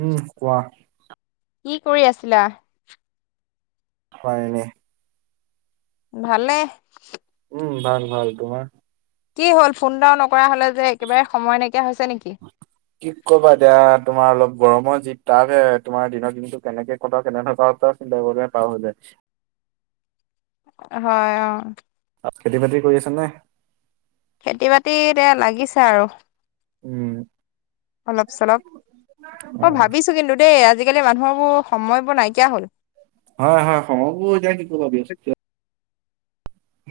উম, কোৱা? কি কৰি আছিলা? হয় এনেই। ভালে নে? উম ভাল ভাল, তোমাৰ? কি হল ফোন এটাও নকৰা হল যে একেবাৰে সময় নাইকিয়া হৈছে নেকি? কি কবা এতিয়া তোমাৰ অলপ গৰমৰ যি তাপহে, তোমাৰ দিনৰ দিনটো কেনেকে কটাও কেনে কৰা পাছত চিন্তা কৰিব পাৰ হৈ যাই। হয় অ খেতি বাতি কৰি আছে নে? খেতি বাতি এয়া লাগিছে আৰু। উম অলপ চলপ। অ মই ভাবিছো কিন্তু দেই আজি আজিকালি মানুহ বোৰ সময়বোৰ নাইকিয়া হ'ল। হয় হয়, সময়বোৰ এতিয়া কি কবা বি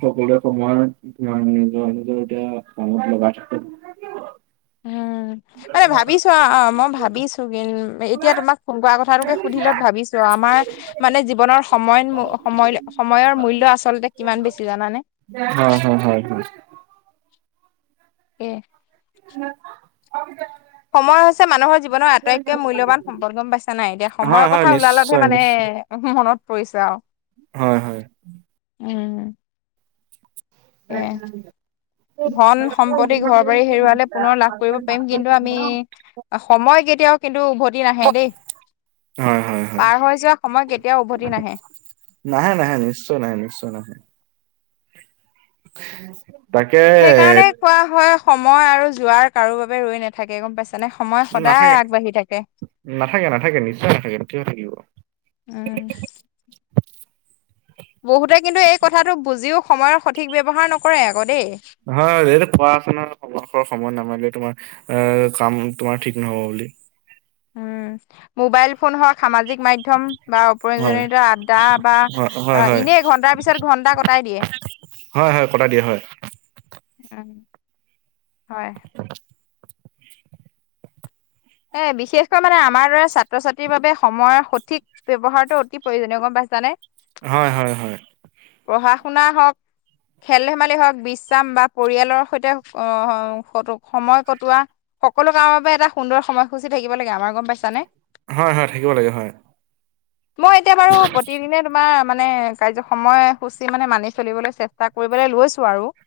সকলোৱে সময় ম নিজৰ নিজৰ এতিয়া কামত লগা থাকে। উম আৰে ভাবিছো অঁ মই ভাবিছো কি এতিয়া তোমাক ফোন কোৱা কথাটোকে সুধিলত ভাবিছো আমাৰ মানে জীৱনৰ সময় সময় সময়ৰ মূল্য আচলতে কিমান বেছি জানানে? হয় হয় হয় হয়। এ [inaudible] সময় হৈছে মানুহৰ জীৱনৰ আটাইতকৈ মূল্যবান সম্পদ, গম পাইছা নাই এতিয়া হয় সময়ৰ হয় কথা ওলালতহে নিশ্চয় মানে নিশ্চয় মনত পৰিছে আও। হয় হয়। উম। সেয়াই [inaudible] ধন সম্পত্তি ঘৰ বাৰী হেৰুৱালে পুনৰ লাভ কৰিব পাৰিম। কিন্তু আমি সময় কেতিয়াও কিন্তু উভতি নাহে দেই। হয় হয়। হয় পাৰ হৈ যোৱা সময় কেতিয়াও উভতি নাহে। নাহে নাহে নিশ্চয় নাহে নিশ্চয় নাহে। [unintelligible] সেইকাৰণে কোৱা হয় সময় আৰু যোৱাৰ কাৰো বাবে ৰৈ নাথাকে গম পাইছ [unintelligible] তেনে সময় সদায় নাথাকে আগবাঢ়ি থাকে। নাথাকে নাথাকে নিশ্চয় নাথাকে কিয় থাকিব [unintelligible] উম। [unintelligible] বহুতে কিন্তু এই কথাটো বুজিও সময়ৰ সঠিক ব্যৱহাৰ নকৰে আকৌ দেই। [unintelligible] হয় এইটো কোৱা আছে নহয় সময়ৰ হৰ সময়ত নামাৰিলে তোমাৰ অ কাম তোমাৰ ঠিক নহব বুলি। [unintelligible] উম! মোবাইল ফোন হওক, সামাজিক মাধ্যম বা হয় অপ্ৰয়োজনীয়তা আড্ডা বা [unintelligible] হয় অ হয় হয় এনেই ঘণ্টাৰ পিছত ঘণ্টা কটাই দিয়ে। [unintelligible] হয়-হয়, কটাই দিয়ে হয়। [unintelligible] উম [inaudible] হয়। এ বিশেষকৈ মানে আমাৰ দৰে ছাত্ৰ-ছাত্ৰীৰ বাবে সময়ৰ সঠিক [unintelligible] ব্যৱহাৰটো অতি প্ৰয়োজনীয় গম পাইছানে? [unintelligible] হয়-হয়-হয়। [unintelligible] পঢ়া-শুনা হওক [inaudible] খেল-ধেমালি হওক, বিশ্ৰাম বা পৰিয়ালৰ সৈতে [unintelligible] সময় কটোৱা। সকলো কামৰ বাবে এটা সুন্দৰ সময়সূচী থাকিব লাগে আমাৰ গম পাইছানে? [unintelligible] হয়-হয়, থাকিব লাগে হয়। [inaudible] মই এতিয়া বাৰু প্ৰতিদিনে [unintelligible] তোমাৰ মানে কাৰ্য্য সময়সূচী মানে মানি চলিবলৈ চেষ্টা কৰিবলৈ লৈছোঁ আৰু। [unintelligible]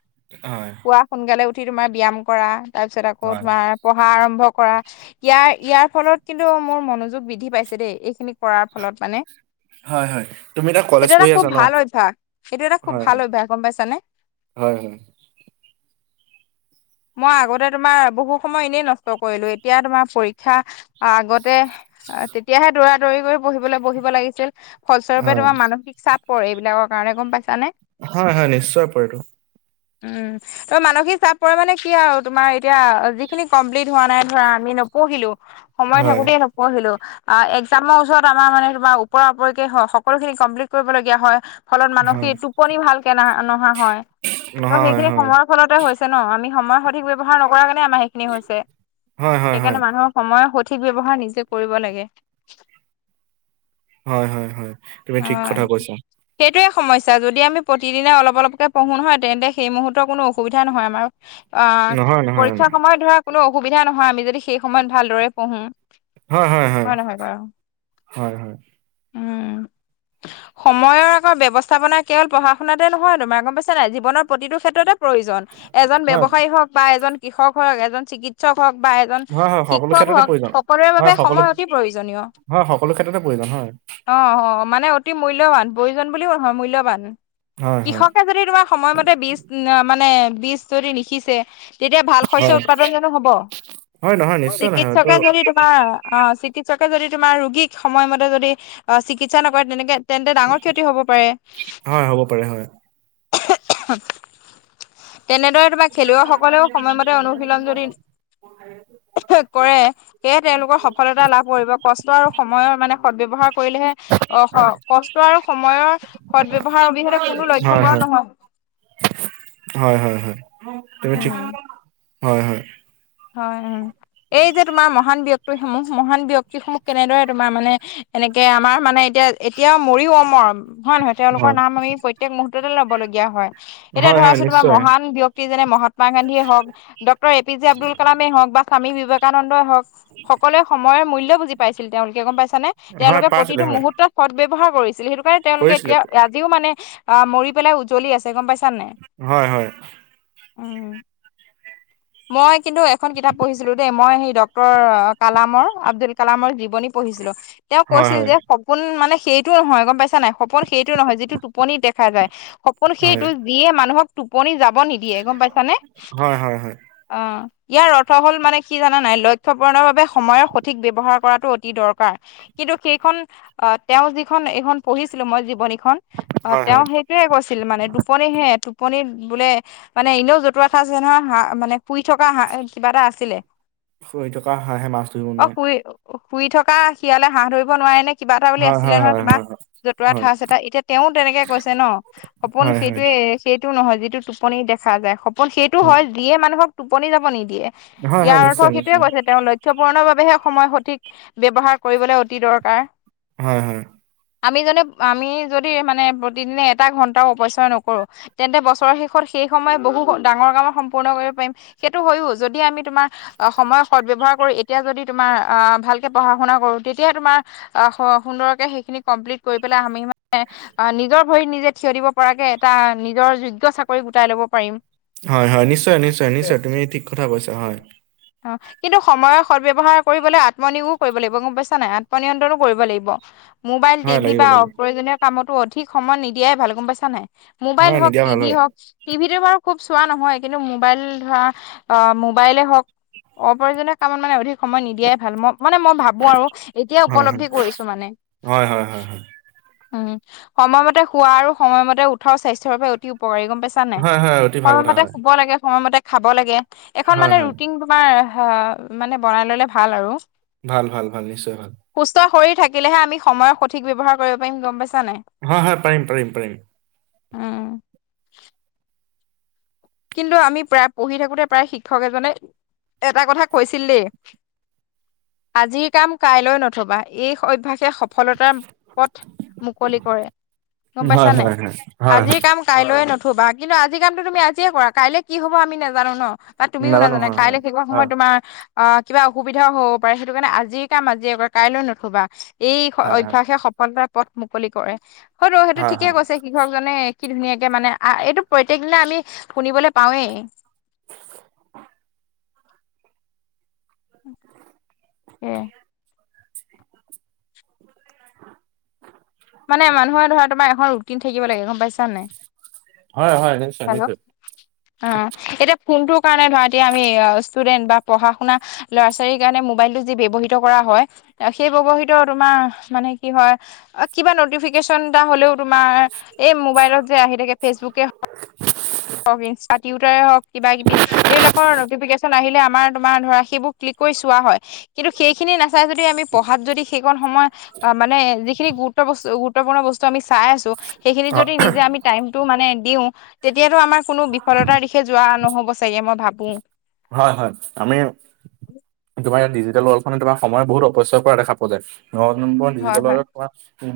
হয়। [inaudible] পুৱা সোনকালে উঠি তোমাৰ ব্যায়াম কৰা তাৰ পিছত আকৌ হয় তোমাৰ পঢ়া আৰম্ভ কৰা। [unintelligible] ইয়াৰ-ইয়াৰ ফলত কিন্তু মোৰ মনোযোগ বৃদ্ধি পাইছে দেই এইখিনি কৰাৰ ফলত মানে। হয় হয় তুমি এতিয়া [unintelligible] কলেজ সেইটো এটা পঢ়ি আছা খুব ন ভাল অভ্যাস। এইটো এটা খুব ভাল অভ্যাস গম পাইছানে? [unintelligible] হয়-হয়। [unintelligible] মই আগতে তোমাৰ বহু সময় এনেই নষ্ট কৰিলো। এতিয়া তোমাৰ [unintelligible] পৰীক্ষা আগতে তেতিয়াহে দৌৰা-দৌৰি কৰি পঢ়িবলৈ বহিব লাগিছিল। [unintelligible] ফলস্বৰূপে হয় তোমাৰ মানসিক চাপ পৰে, এইবিলাকৰ কাৰণে গম পাইছানে? [unintelligible] হয়-হয়, নিশ্চয় পৰেটো। [unintelligible] উম। [inaudible] ত মানসিক চাপ পৰে মানে কি আৰু তোমাৰ এতিয়া যিখিনি কমপ্লিট হোৱা নাই ধৰা আমি [unintelligible] নপঢ়িলো, সময় হয় থাকোঁতেই নপঢ়িলো। [unintelligible] আহ একজামৰ ওচৰত আমাৰ মানে তোমাৰ ওপৰা-ওপৰিকে হ‌ওক সকলোখিনি কমপ্লিট কৰিবলগীয়া হয়। [unintelligible] ফলত হয় মানসিক টোপনি ভালকে ন নহা হয়। ত' নহয় সেইখিনি হয় সময়ৰ ফলতে হৈছে ন আমি [unintelligible] সময়ৰ সঠিক ব্যৱহাৰ নকৰা কাৰণে আমাৰ সেইখিনি হৈছে। [unintelligible] হয় হয় হয় সেইকাৰণে মানুহৰ সময় সঠিক ব্যৱহাৰ নিজে কৰিব লাগে। [unintelligible] হয়-হয়-হয়, তুমি ঠিক কথা কৈছা। [unintelligible] সেইটোৱেই সমস্যা যদি আমি প্ৰতিদিনে অলপ-অলপকে পঢ়ো হয় তেন্তে সেই মুহূৰ্তৰ কোনো অসুবিধা নহয় আমাৰ। [unintelligible] অঁ! নহয় নহয় হয় পৰীক্ষাৰ সময়ত ধৰা কোনো অসুবিধা নহয় আমি যদি সেই সময়ত ভালদৰে পঢ়োঁ। [unintelligible] হয় নহয় বাৰু? হয় উম! [unintelligible] সময়ৰ আকৌ ব্যৱস্থাপনা কেৱল পঢ়া-শুনাতে নহয় তোমাৰ গম পাইছা নাই? জীৱনৰ প্ৰতিটো ক্ষেত্ৰতে [unintelligible] প্ৰয়োজন এজন হয় ব্যৱসায়ী হওক বা এজন কৃষক হওক, এজন চিকিৎস [unintelligible] চিকিৎসক হওক বা এজন হয় হয় সকলো শিক্ষক ক্ষেত্ৰতে হওক প্ৰয়োজন সকলোৰে হয় বাবে সকলো সময় অতি প্ৰয়োজনীয়। [unintelligible] হয়, সকলো ক্ষেত্ৰতে প্ৰয়োজন হয়। [inaudible] অঁ-অঁ মানে অতি মূল্যৱান, প্ৰয়োজন বুলিও নহয় মূল্যৱান। হয় হয় কৃষকে যদি তোমাৰ [unintelligible] সময়মতে বীজ [unintelligible] মানে বীজ যদি নিসিঁচে [inaudible] তেতিয়া ভাল শস্য হয় উৎপাদন যানো হ'ব হয় নহয় নিশ্চয় নহয় এইটো চিকিৎসকে যদি তোমাৰ অ চিকিৎসকে যদি তোমাৰ ৰোগীক সময়মতে যদি অ চিকিৎসা নকৰে তেনেকে তেন্তে ডাঙৰ ক্ষতি হ'ব পাৰে হয় হ'ব পাৰে হয় তেনেদৰে বা খেলুৱৈসকলেও সময়মতে অনুশীলন যদি কৰে সেয়ে তেওঁলোকৰ সফলতা লাভ কৰিব কষ্ট আৰু সময়ৰ মানে সদ ব্যৱহাৰ কৰিলেহে অ কষ্ট আৰু সময়ৰ সদ ব্যৱহাৰ অবিহনে কোনো লক্ষ্য হয় হয় পূৰণ নহ'ব হয় হয় হয় তুমি ঠিক উম হয় হয় হয় হয় এই যে তোমাৰ মহান ব্যক্তিসমূহ মহান ব্যক্তি সমূহ কেনেদৰে তোমাৰ মানে এনেকে আমাৰ মানে এতিয়া এতিয়া মৰিও অমৰ হয় নহয় তেওঁলোকৰ হয় নাম আমি প্ৰত্যেক মুহুৰ্ততে লব লগগীয়া হয় এতিয়া হয় হয় ধৰাছো তোমাৰ নিশ্চয় মহান ব্যক্তি যেনে মহাত্মা গান্ধীয়ে হওক doctor A P J Abdul কালামে হওক বা স্বামী বিবেকানন্দই হওক সকলোৱে সময়ৰ মূল্য বুজি পাইছিল তেওঁলোকে গম পাইছানে হয় তেওঁলোকে পাইছিলে প্ৰতিটো হয় মুহূৰ্তত সদ ব্যৱহাৰ কৰিছিল সেইটো কাৰণে তেওঁলোকে কৰিছিলে এতিয়া আজিও মানে অ মৰি পেলাই উজলি আছে গম পাইছা নে নাই হয় হয় উম মই কিন্তু এখন কিতাপ পঢ়িছিলো দেই মই সেই ডক্তৰ কালামৰ আব্দুল কালামৰ জীৱনী পঢ়িছিলো তেওঁ হয় কৈছিল হয় যে সপোন মানে সেইটো নহয় গম পাইছা নাই সপোন সেইটো নহয় যিটো টোপনি দেখা যায় সপোন হয় সেইটো যিয়ে মানুহক টোপনি যাব নিদিয়ে গম পাইছানে হয় হয় হয় অ ইয়াৰ অৰ্থ হল মানে কি জানা নাই লক্ষ্য পূৰণৰ বাবে সময়ৰ সঠিক ব্যৱহাৰ কৰাটো অতি দৰকাৰ কিন্তু সেইখন আহ তেওঁ যিখন এইখন পঢ়িছিলো মই জীৱনীখন আহ হয় তেওঁ হয় সেই টোৱে কৈছিল মানে টোপনি হে টোপন বোলে মানে এনেও জতুৱা ঠাঁচ আছে নহয় হা মানে শুই থকা হা এ কিবা এটা আছিলে শুই থকা হাঁহে মাছ ধৰিব অ নোৱাৰে শুই শুই থকা শিয়ালে হাঁহ ধৰিব নোৱাৰে নে কিবা এটা বুলি হয় আছিলে হয় নহয় হয় তোমাক হয় জতুৱা হয় ঠাঁচ এটা এতিয়া তেওঁ তেনেকে কৈছে ন সপোন হয় হয় সেইটোৱে সেইটো নহয় যিটো টোপনি দেখা যায় সপোন সেইটো হয় যিয়ে মানুহক টোপনি যাব নিদিয়ে হয় হয় ইয়াৰ অৰ্থ নিশ্চয় সেইটোয়ে নিশ্চয় কৈছে তেওঁলৈক লক্ষ্য পূৰণৰ বাবেহে সময় সঠিক ব্যৱহাৰ কৰিবলৈ অতি দৰকাৰ হয় হয় আমি যনে আমি যদি মানে প্ৰতিদিনে এটা ঘণ্টাও অপচয় নকৰো তেন্তে বছৰৰ শেষত সেই সময় বহু ডাঙৰ কামৰ সম পূৰ্ণ কৰিব পাৰিম সেইটো হয়ও যদি আমি তোমাৰ সময় সদ ব্যৱহাৰ কৰি এতিয়া যদি তোমাৰ আহ ভালকে পঢ়া শুনা কৰো তেতিয়া হে তোমাৰ আহ সুন্দৰকে সেইখিনি কম্লিট কৰি পেলাই আমি নিজৰ ভৰিত নিজে থিয় দিব পৰাকে এটা নিজৰ যোগ্য চাকৰি গোটাই লব পাৰিম হয় হয় নিশ্চয় নিশ্চয় নিশ্চয় তুমি ঠিক কথা কৈছা হয় অ কিন্তু সময়ৰ সদ্ব্যৱহাৰ কৰিবলে আত্মনিয়োগো কৰিব লাগিব গম পাইছা নাই আত্মনিয়ন্ত্ৰণো কৰিব লাগিব মোবাইল, হয় টিভি লাগিব বা লাগিব অপ্ৰয়োজনীয় কামতো অধিক সময় নিদিয়াই ভাল গম পাইছা নাই হয় মোবাইল হওক নিদিয়া ভাল টিভি হয় হওক টিভিতো বাৰু খুব চোৱা নহয় কিন্তু মোবাইল ধৰা, অঁ মোবাইলে হওক। অপ্ৰয়োজনীয় কামত মানে অধিক সময় নিদিয়াই ভাল, মই মানে মই ভাবো আৰু এতিয়া হয় হয় উপলব্ধি কৰিছো মানে। হয় হয় হয় হয়। উম, সময়মতে শোৱা আৰু সময়মতে উঠাও স্বাস্থ্যৰ পৰা অতি উপকাৰী গম পাইছে। ছানে নাই, হয়, হয়, অতি ভাল কথা সময়মতে হয়। শুব লাগে সময়মতে খাব লাগে, এখন হয়, মানে হয়, ৰুটিন তোমাৰ মানে বনাই ললে ভাল আৰু। ভাল ভাল ভাল নিশ্চয় ভাল। সুস্থ শৰীৰ থাকিলেহে আমি সময়ৰ সঠিক ব্যৱহাৰ কৰিব পাৰিম গম পাইছা নাই। হয় হয় পাৰিম পাৰিম পাৰিম। উম। কিন্তু আমি প্ৰায় পঢ়ি থাকোতে, প্ৰায় শিক্ষক এজনে এটা কথা কৈছিল দেই আজিৰ কাম কাইলৈ নথবা, এই অভ্যাসে সফলতাৰ পথ মুকলি কৰে গম হয়, পাইছা নাই, হয়, হয়, হয়, আজিৰ হয়, কাম কাইলৈ নথবা, কিন্তু আজি কামটো তুমি আজিয়ে কৰা। কাইলে কি হব আমি নাজানো ন। আৰু তুমিও নাজানো নাজানা, হয়, হয়, কাইলৈ সেইকণ হয়, সময়ত তোমাৰ অঁ, কিবা অসুবিধাও হ'ব পাৰে। সেইটো কাৰণে আজিৰ কাম আজি কৰা। কাইলৈ নথবা। এই হয়, হয়, অভ্যাসে সফলতাৰ পথ মুকলি কৰে, হয়তো সেইটো হয়, ঠিকে হয়, কৈছে। কৃষক জনে কি ধুনীয়াকে মানে আ এইটো প্ৰত্যেক দিনা আমি শুনিবলৈ পাওঁৱেই। এ মানে মানুহে ধৰা তোমাৰ এখন ৰুটিন থাকিব লাগে গম পাইছ ছানে নাই, হয়, হয়, নিশ্চয়, হেল্ল' নিশ্চয়। অঁ এতিয়া ফোনটোৰ কাৰণে ধৰা এতিয়া আমি ষ্টুডেন্ট বা পঢ়া শুনা ল'ৰা ছোৱালীৰ কাৰণে মোবাইলটো যি ব্যৱহৃত কৰা হয়। সেই ব্যৱহিত তোমাৰ মানে কি হয়? কিবা নটিফিকেশচন এটা হলেও তোমাৰ এই মোবাইলত যে আহি থাকে ফেচবুকে হওক ইনষ্টা টিউটাৰে হওক, কিবা কিবি এইবিলাকৰ নটিফিকেশ্যন আহিলে আমাৰ তোমাৰ ধৰা সেইবোৰ ক্লিক কৰি চোৱা হয়। কিন্তু সেইখিনি নাচাই যদি আমি পঢ়াত যদি সেইকণ সময় আঁহ মানে যিখিনি গুৰুত্ব বস্তু গুৰুত্বপূৰ্ণ বস্তু আমি চাই আছো, সেইখিনি হয়, যদি নিজে আমি টাইমটো মানে দিওঁ। তেতিয়াতটো আমাৰ কোনো বিফলতাৰ দিশে যোৱা নহ'ব চাগে, মই ভাবো হয় হয়, আমি তোমাৰ ইয়াত ডিজিটেল ৱৰ্ল্ খনে তোমাৰ বহুত অপচয় কৰা দেখা পোৱা যায়। ন নম্বৰ হয় ডিজিটেলৰ হয়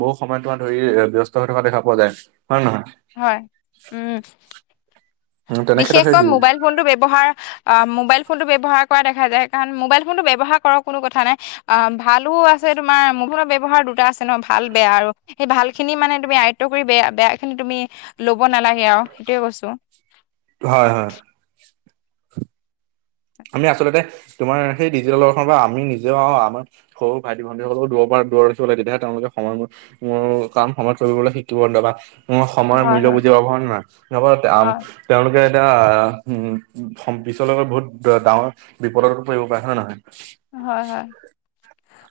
বহু সময় তোমাৰ ধৰি ব্যস্ত হৈ থকা দেখা পোৱা যায় হয় নে নহয়? হয় উম, উম, তেনে ক্ষেত্ৰত সেই বিশেষকৈ ডি- মোবাইল ফোনটো ব্যৱহাৰ অঁ, মোবাইল ফোনটো ব্যৱহাৰ কৰা দেখা যায়, কাৰণ মোবাইল ফোনটো ব্যৱহাৰ কৰক কোনো কথা নাই। অঁ ভালো আছে তোমাৰ মুঠতে ব্যবহাৰ দুটা আছে ন ভাল বেয়া আৰু। সেই ভাল খিনি মানে তুমি আয়ত্ব কৰি বেয়া বেয়া খিনি তুমি লব নালাগে আৰু, সেইটোয়ে কৈছো। হয় হয়। আমি আচলতে তোমাৰ সেই ডিজিটেলৱল্ড খনৰ পৰা আমি নিজেও আমাৰ সৰু ভাইটি ভণ্টী, সকলক দূৰৰপা দূৰত ৰাখিব লাগে, তেতিয়াহে তেওঁলোকে সময় ম উম, কাম সময়ত কৰিবলৈ শিকিব ন তাপা সময়ৰ হয় মূল্য হয় বুজি পাব হয়নে নহয় তাপা, আ হয়। তেওঁলোকে এতিয়া পিছলৈ গৈ বহুত ডাঙৰ বিপদতো পৰিব পাৰে হয় নে নহয়? হয় হয়।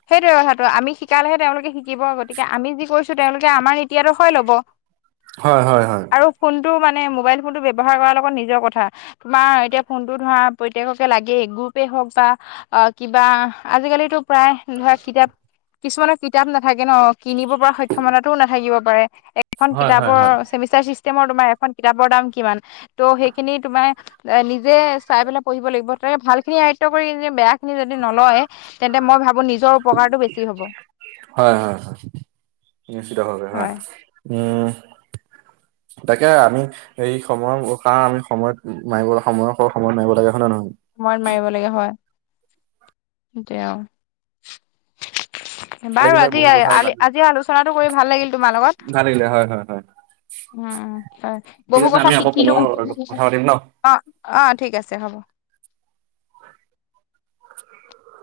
সেইটোৱেই কথাটো আমি শিকালেহে তেওঁলোকে শিকিব গতিকে আমি যি কৰিছোঁ তেওঁলোকে আমাৰ নিতি আদৰ্শই ল'ব [inaudible] হয় হয় হয় আৰু ফোনটো মানে মোবাইল ফোনটো ব্যৱহাৰ কৰাৰ লগত নিজৰ কথা তোমাৰ এতিয়া ফোনটো ধৰা প্ৰত্যেককেই লাগেই গ্ৰুপে হওক বা অ কিবা আজিকালিতো প্ৰায় ধৰা কিতাপ কিছুমানৰ কিতাপ নাথাকে ন কিনিব পৰা সক্ষমতাটোও নাথাকিব পাৰে এখন হয় হয় হয় কিতাপৰ হয় ছেমিছ ষ্টৰ চিষ্টেমৰ তোমাৰ এখন কিতাপৰ দাম কিমান ত সেইখিনি তোমাৰ নিজে চাই পেলাই পঢ়িব লাগিব তাকে ভাল খিনি আয়ত্ব কৰি নিজে বেয়া খিনি যদি নলয় তেন্তে মই ভাবো নিজৰ উপকাৰটো বেছি হ'ব হয় হয় হয় নিশ্চয়ভাবে হয় উম তাকে আমি এই সময়ৰ কাঁড় আমি সময়ত মাৰিব সময়ৰ সৰ সময়ত মাৰিব লাগে হয় না নহয় সময়ত মাৰিব লাগে হয় সেইটোৱেই আও ভাল বাৰু লাগিলে আজি বহুত কথা জানিলো আলি আলোচনাটো কৰি ভাল লাগিল তোমাৰ লগত ভাল লাগিলে হয় হয় হয় উম উম হয় ঠিক বহু আছে কথা আমি আকৌ শিকিলো পুনৰ কথা পাতিম ন অ অ ঠিক আছে হ'ব [inaudible]